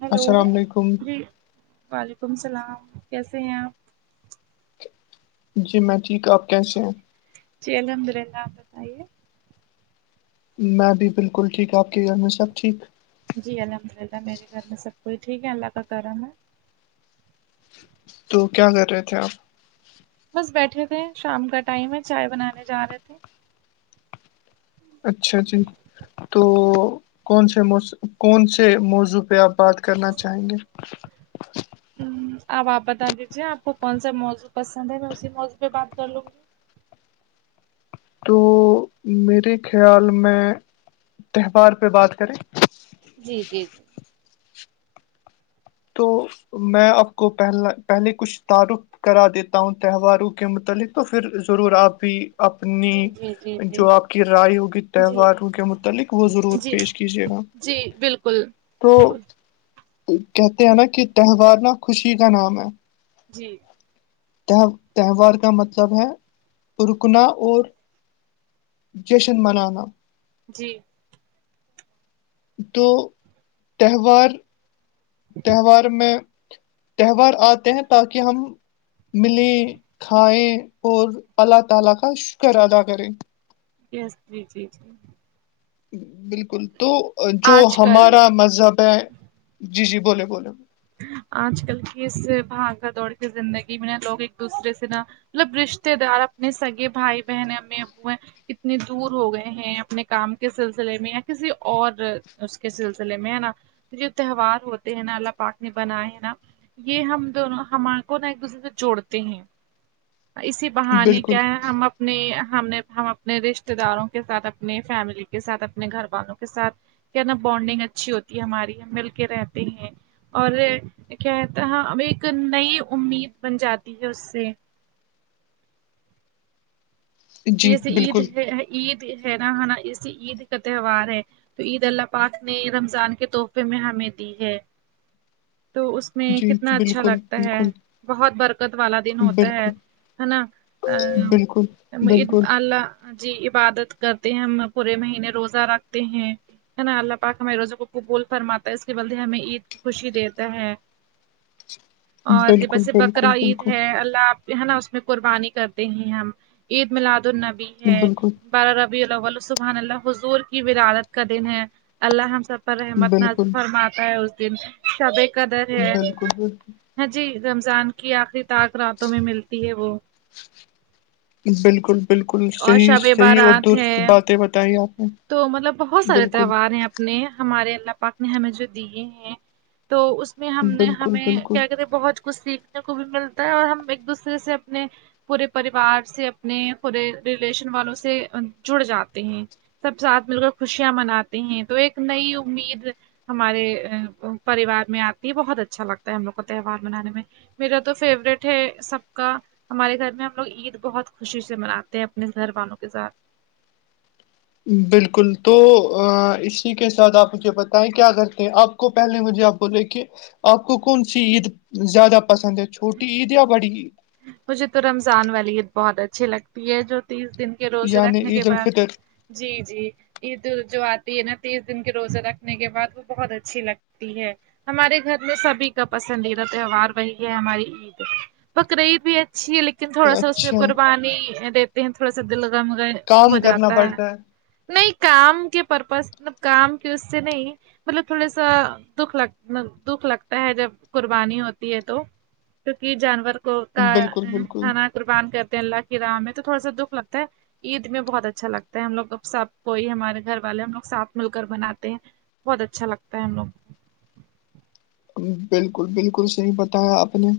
hello السلام علیکم جی وعلیکم السلام کیسے ہیں آپ جی میں ٹھیک آپ کیسے ہیں جی الحمد للہ آپ میں بھی بالکل ٹھیک آپ کے گھر میں سب ٹھیک جی الحمد للہ میرے گھر میں سب کوئی ٹھیک ہے اللہ کا کرم ہے تو کیا کر رہے تھے آپ بس بیٹھے تھے شام کا ٹائم ہے چائے بنانے جا رہے تھے اچھا جی تو کون سےکون سے موضوع پہ آپ بات کرنا چاہیں گے ہ اب آپ بتا دیجیے آپ کو کون سا موضوع پسند ہے میں اسی موضوع پہ بات کر لوں گی تو میرے خیال میں تہوار پہ بات کریں جی جی تو میں آپ کو پہلا پہلے کچھ تعارف کرا دیتا ہوں تہواروں کے متعلق تو پھر ضرور آپ بھی اپنی جی جی جی جی جو آپ کی رائے ہوگی جی جی تہواروں کے متعلق وہ ضرور جی پیش کیجیے گا جی بالکل تو بالکل کہتے ہیں نا کہ تہوار نا خوشی کا نام ہے جی ت تہوار کا مطلب ہے رکنا اور جشن منانا جی تو تہوار تہوار میں تہوار آتے ہیں تاکہ ہم ملیں کھائیں اور اللہ تعالی کا شکر ادا کریں [unintelligible] بالکل تو جو آج کل ہمارا مذہب ہے جی جی بولے بولے آج کل کی اس بھاگا دوڑ کے زندگی میں نا لوگ ایک دوسرے سے نا مطلب رشتے دار اپنے سگے بھائی بہن امی ابو ہیں کتنے دور ہو گئے ہیں اپنے کام کے سلسلے میں یا کسی اور اس کے سلسلے میں ہے نا تو جو تہوار ہوتے ہیں نا اللہ پاک نے بنائے ہیں نا یہ ہم دونوں ہمار کو نا ایک دوسرے سے جوڑتے ہیں اسی بہانے بالکل کیا ہے ہم اب اپنی ہم نے ہم اپنے رشتے داروں کے ساتھ اپنے فیملی کے ساتھ اپنے گھر والوں کے ساتھ کیا نا بونڈنگ اچھی ہوتی ہے ہماری ہم مل کے رہتے ہیں اور کیا ہا اب ایک نئی امید بن جاتی ہے اس سے جی جیسے عید بالکل ہے عید ہے نا ہے نا ایسے عید کا تہوار ہے تو عید اللہ پاک نے رمضان کے تحفے میں ہمیں دی ہے تو اس میں جی کتنا اچھا بالکل لگتا ہے بالکل بہت برکت والا دن ہوتا بالکل ہے ہے نا ا بالکل بالکل بالکل اللہ جی عبادت کرتے ہیں ہم پورے مہینے روزہ رکھتے ہیں ہے نا اللہ پاک ہمیں روزوں کو قبول فرماتا ہے اس کے بلتے ہی ہمیں عید کی خوشی دیتا ہے اور بالکل بیسے بکرا عید بالکل ہے اللہ آپ ہے نا اس میں قربانی کرتے ہیں ہم عید میلاد النبی ہے بالکل بارہ ربی اللہل سبحن اللہ حضور کی ورادت کا دن ہے اللہ ہم سب پر رحمت نازل بالکل فرماتا ہے اس دن سبے قدر ہے بالکل بالکل ہاں جی رمضان کی آخری طاک راتوں میں ملتی ہے وہ بالکل بالکل اور صحیح شب صحیح اور بارات درست ہے باتیں بتائیں آپ نے تو مطلب بہت سارے بالکل تہوار ہیں یہ نے ہمارے اللہ پاک نے ہمیں جو دیے ہیں تو اس میں ہم نے بالکل ہمیں بالکل کیا کہتے ہیں بہت کچھ سیکھنے کو بھی ملتا ہے اور ہم ایک دوسرے سے اپنے پورے پریوار سے اپنے پورے ریلیشن والوں سے جڑ جاتے ہیں سب ساتھ مل کر خوشیاں مناتے ہیں تو ایک نئی امید ہمارے پریوار میں آتی بہت اچھا لگتا ہے ہم لگ کو تہوار منانے میں میرا تو فیوریٹ ہے سب کا ہمارے گھر میں ہم لوگ عید بہت خوشی سے مناتے ہیں اپنے گھر والوں کے ساتھ بالکل تو اسی کے ساتھ آپ مجھے بتائیں کیا کرتے ہیں آپ کو پہلے مجھے آپ بولے کہ آپ کو کون سی عید زیادہ پسند ہے چھوٹی عید یا بڑی عید مجھے تو رمضان والی عید بہت اچھی لگتی ہے جو تیس دن کے روزے یعنی رکھنے کے عید بعد الفطر جی جی عید جو آتی ہے نا تیس دن کے روزے رکھنے کے بعد وہ بہت اچھی لگتی ہے ہمارے گھر میں سبھی کا پسندیدہ تہوار وہی ہے ہماری عید بکرا عید بھی اچھی ہے لیکن تھوڑا سا اس میں اچھا قربانی دیتے ہیں تھوڑا سا دلگم کام کرنا پڑتا ہے نہیں کام کے پرپز مب کام کی اس سے نہیں مطلب تھوڑا سا دکھ لگ دکھ لگتا ہے جب قربانی ہوتی ہے تو کیونکہ جانور کو کا بالکل بالکل ہناا قربان کرتے ہیں اللہ کی راہ میں تو تھوڑا سا دکھ لگتا ہے عید میں بہت اچھا لگتا ہے ہم لوگ سب کوئی ہمارے گھر والے ہم لوگ ساتھ مل کر بناتے ہیں بہت اچھا لگتا ہے ہم لگ بالکل بالکل صحیح بتایا آپ نے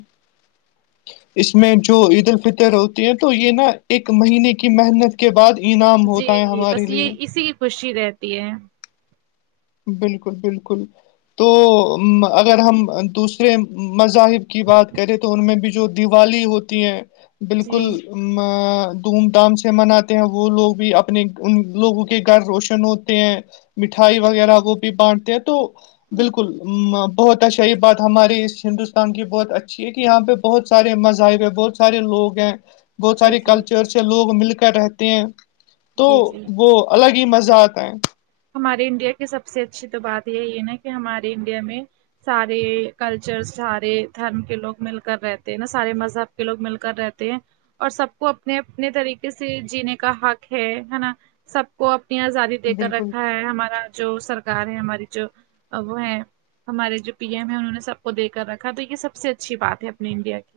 اس میں جو عید الفطر ہوتی ہے تو یہ نا ایک مہینے کی محنت کے بعد انعام ہوتا ہے جی ہمارے بس لیے یہ اسی کی خوشی دیتی ہے بالکل بالکل تو اگر ہم دوسرے مذاہب کی بات کریں تو ان میں بھی جو دیوالی ہوتی ہے جی بالکل دھوم دھام سے مناتے ہیں وہ لوگ بھی اپنے ان لوگوں کے گھر روشن ہوتے ہیں مٹھائی وغیرہ وہ بھی بانٹتے ہیں تو بالکل ا بہت اچھا یہ بات ہماراری اس ہندوستان کی بہت اچھی ہے کہ یہاں پہ بہت سے مذاہب ہے بہت سارے لوگ ہیں بہت جی سارے جی کلچر سے لوگ مل کر رہتے ہیں تو جی جی وہ الگ ہی مزہ آتا ہیں ہمارے انڈیا کی سب سے اچھی تو بات یہ ہے نا کہ ہمارے انڈیا میں سارے کلچر سارے دھرم کے لوگ مل کر رہتے ہیں نا سارے مذہب کے لوگ مل کر رہتے ہیں اور سب کو اپنے اپنے طریقے سے جینے کا حق ہے نا سب کو اپنی آزادی دے کر بالکل رکھا ہے ہمارا جو سرکار ہے ہماری جو اب وہ ہے ہمارے جو پی ایم ہے انہوں نے سب کو دے کر رکھا تو یہ سب سے اچھی بات ہے اپنی انڈیا کی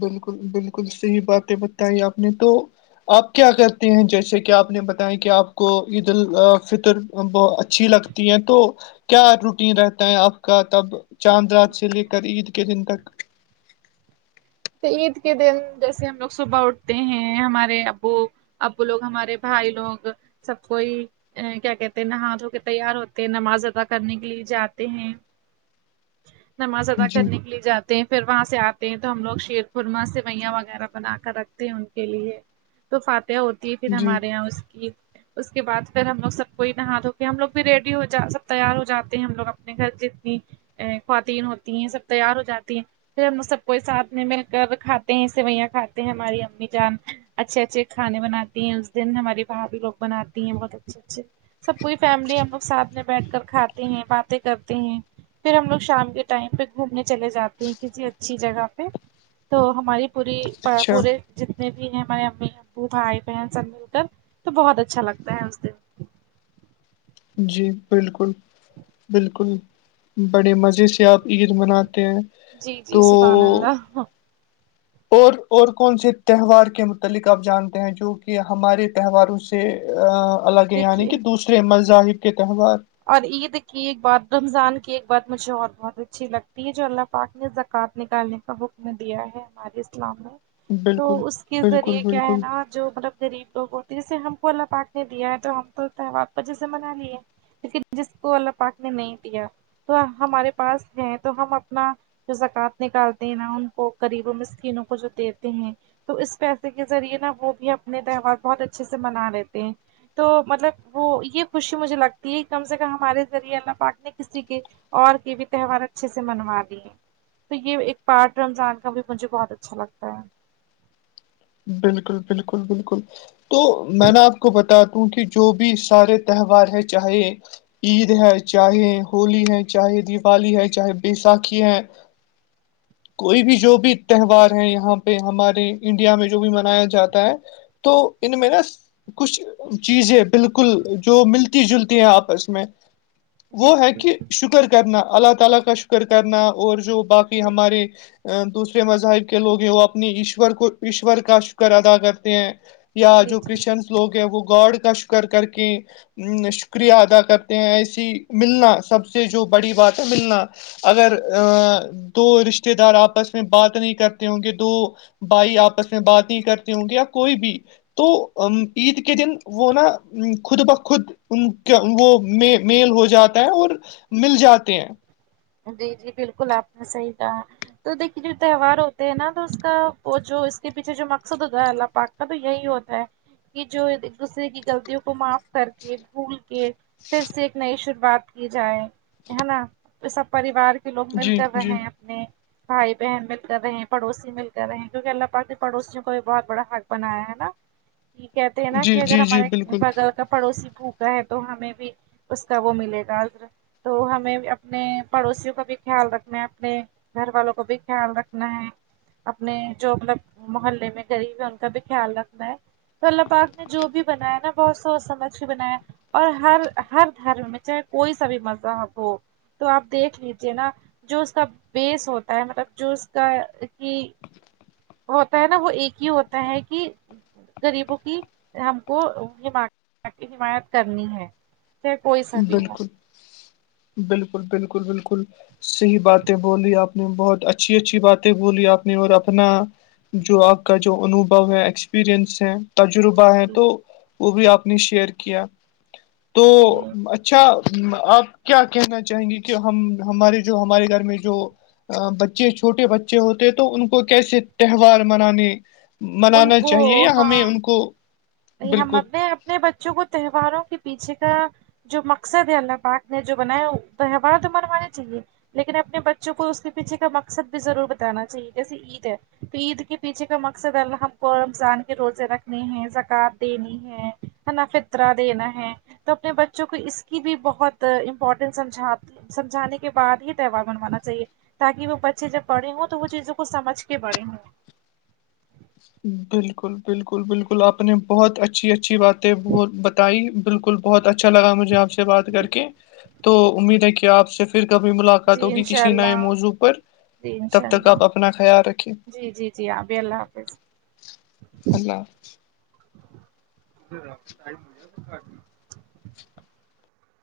بالکل بالکل صحیح باتیں بتائی آپ نے تو آپ کیا کرتے ہیں جیسے کہ آپ نے بتیا کہ آپ کو عید الفطر بہ اچھی لگ ہیں تو کیا روٹین رہتا ہے آپ کا تب چاند رات سے لے کر عید کے دن تک تو عید کے دن جیسے ہم لوگ صبح اٹھتے ہیں ہمارے ابو اب لوگ ہمارے بھائی لوگ سب کوئی کیا کہتے ہیں نہا دھ کے تیار ہوتے ہیں نماز ادا کرنے کے لیے جاتے ہیں نماز ادا جی کرنے کے لیے جاتے ہیں پھر وہاں سے آتے ہیں تو ہم لوگ شیر خورما سے میاں وغیرہ بنا کر رکھتے ہیں ان کے لیے تو فاتح ہو تی پھر جی ہمارے یہاں اس کی اس کے بعد پھر ہم لوگ سب کوئی نہا دھو کے ہم لوگ بھی ریڈی ہو جا سب تیار ہو جاتے ہیں ہم لوگ اپنے گھر جتنی خواتین ہوتی ہیں سب تیار ہو جاتی ہیں پھر ہم سب کوئی ساتھنے میں کر کھاتے ہیں سوئیاں کھاتے ہیں ہماری امی جان اچھے اچھے کھانے بناتی ہیں اس دن ہماریے بھابی لوگ بناتی ہیں بہت اچھے اچھے سب پوری فیملی ہم لوگ ساتھ میں بیٹھ کر کھاتے ہیں باتیں کرتے ہیں پھر ہم لوگ شام کے ٹائم پہ گھومنے چلے جاتے ہیں کسی اچھی جگہ پہ تو ہماری پوری اچھا پورے جتنے بھی ہیں ہمارے امی ابو بھائی بہن سب مل کر تو بہت اچھا لگتا ہے اس دن جی بالکل بالکل بڑے مزے سے آپ عید مناتے ہیں جی جی تو سبحان اللہ اور اور کون سے تہوار کے متعلق آپ جانتے ہیں جو کہ ہمارے تہواروں سے سے الگ ہے یعنی دیکھیے کہ دوسرے مذاہب کے تہوار اور عید کی ایک بات رمضان کی ایک بات مجھے اور بہت اچھی لگتی ہے جو اللہ پاک نے زکوۃ نکالنے کا حکم دیا ہے ہمارے اسلام نے تو بالکل اس کے بالکل ذریعے کیا ہے بالکل نا جو مطلب غریب لوگ ہوتے جسے ہم کو اللہ پاک نے دیا ہے تو ہم تو تہوار کو جیسے منا لیے لیکن جس کو اللہ پاک نے نہیں دیا تو ہمارے پاس ہے تو ہم اپنا جو زکوت نکالتے ہیں نہ ان کو غریبوں میں مسکینوں کو جو دیتے ہیں تو اس پیسے کے ذریعے نا وہ بھی اپنے تہوار بہت اچھے سے منا لیتے ہیں تو مطلب وہ یہ خوشی مجھے لگتا یہ کم سے کم ہمارے ذریعے اللہ پاک نے کسی کے اور کے بھی تہوار اچھے سے منوا دی ہیں تو یہ ایک پارٹ رمضان کا بھی مجھے بہت اچھا لگتا ہے بالکل بالکل بالکل تو میں نا آپ کو بتا دوں کہ جو بھی سارے تہوار ہے چاہے عید ہے چاہے ہولی ہے چاہے دیوالی ہے چاہے بیسااکھی ہے کوئی بھی جو بھی تہوار ہے یہاں پہ ہمارے انڈیا میں جو بھی منایا جاتا ہے تو ان میں نا کچھ جی جی بالکل جو ملتی جلتی ہیں آپس میں جی وہ ہے جی کہ جی شکر کرنا اللہ تعالی کا شکر کرنا اور جو باقی جی ہمارے دوسرے مذاہب کے لوگ ہیں وہ اپنی ایشور کو ایشور کا شکر ادا کرتے ہیں یا جی جی جو جی کرشچنس لوگ ہیں وہ گاڈ کا شکر کر کے شکریہ ادا کرتے ہیں ایسی ملنا سب سے جو بڑی بات ہے ملنا اگر ا دو رشتے دار آپس میں بات نہیں کرتے ہوں گے دو بھائی آپس میں بات نہیں کرتے ہوں گے یا کوئی بھی تو عید کے دن وہ نا خود بخود ان کا وہ میل ہو جاتا ہے اور مل جاتے ہیں جی جی بالکل اپنے صحیح کہا تو دیکھیے جو تہوار ہوتے ہیں نا تو اس کا وہ جو اس کے پیچھے جو مقصد ہوتا ہے اللہ پاک ا تو یہی ہوتا ہے کہ جو ایک دوسرے کی غلطیوں کو معاف کر کے بھول کے پھر سے ایک نئی شروعات کی جائے ہے نا سب پریوار کے ک لوگ مل جی کر رہے جی ہیں اپنے بھائی بہن مل کر رہے ہیں پڑوسی مل کر رہے ہیں کیونکہ اللہ پاک نے پڑوسیوں کو بھی بہت بڑا حق بنایا ہے نا کہ کہتے ہیں نا جی کہ اگر جی جی ہمارے بالکل بغل کا پڑوسی بھوکا ہے تو ہمیں بھی اس کا وہ ملے گا عجر تو ہمیں اپنے پڑوسیوں کا بھی خیال رکھنا ہے اپنے گھر والوں کو بھی خیال رکھنا ہے اپنے جو مطلب محلے میں غریب ہے ان کا بھی خیال رکھنا ہے تو اللہ پاک نے جو بھی بنایا نا بہت سوچ سمجھ کے بنایا اور ہر ہر دھرم میں چاہے کوئی سا بھی مذہب ہو تو آپ دیکھ لیجیے نا جو اس کا بیس ہوتا ہے مطلب جو اس کا کہ ہوتا ہے نا وہ ایک ہی ہوتا ہے کہ غریبوں کی ہم کو حمایت کرنی ہے چاہے کوئی سا بھی ہو بالکل بالکل بالکل بالکل صحیح باتیں بولی آپ نے بہت اچھی اچھی باتیں بولی آپ نے اور اپنا جو آپ کا جو انوبھو ہے ایکسپریئنس ہیں جی تجربہ ہے جی تو وہ بھی آپ نے شیئر کیا تو جی اچھا آپ کیا کہنا چاہیں گے کہ ہم ہمارے جو ہمارے گھر میں جو بچے چھوٹے بچے ہوتے ہیں تو ان کو کیسے تہوار منانے ان منانا کو چاہیے یا ہمیں ان ہاں کو ہم بالکل اپنے اپنے بچوں کو تہواروں کے پیچھے کا جو مقصد ہے اللہ پاک نے جو بنایا ہے تہوار تو منوانے چاہیے لیکن اپنے بچوں کو اس کے پیچھے کا مقصد بھی ضرور بتانا چاہیے جیسے ہے تو عید کے پیچھے کا مقصد ہم کو رمضان کے روزے رکھنے ہیں کا دین ہے ہمیں فترا دینا ہے تو اپنے بچوں کو اس کی بھی بہت امپورٹینس سمجھاتے سمجھانے کے بعد ہی تہوار بنوانا چاہیے تاکہ وہ بچے جب بڑھے ہوں تو وہ چیزوں کو سمجھ کے بڑے ہوں بالکل بالکل بالکل آپ نے بہت اچھی اچھی باتیں بہت بالکل بہت اچھا لگا مجھے آپ سے بات کر کے تو امید ہے کہ آپ صرف پھر کبھی ملاقات جی ہوگی انشاء کسی نئے اللہ موضوع پر جی انشاء تب تک اللہ آپ اپنا خیال رکھیں جی جی جی آپ بھی اللہ حافظ اللہ ہو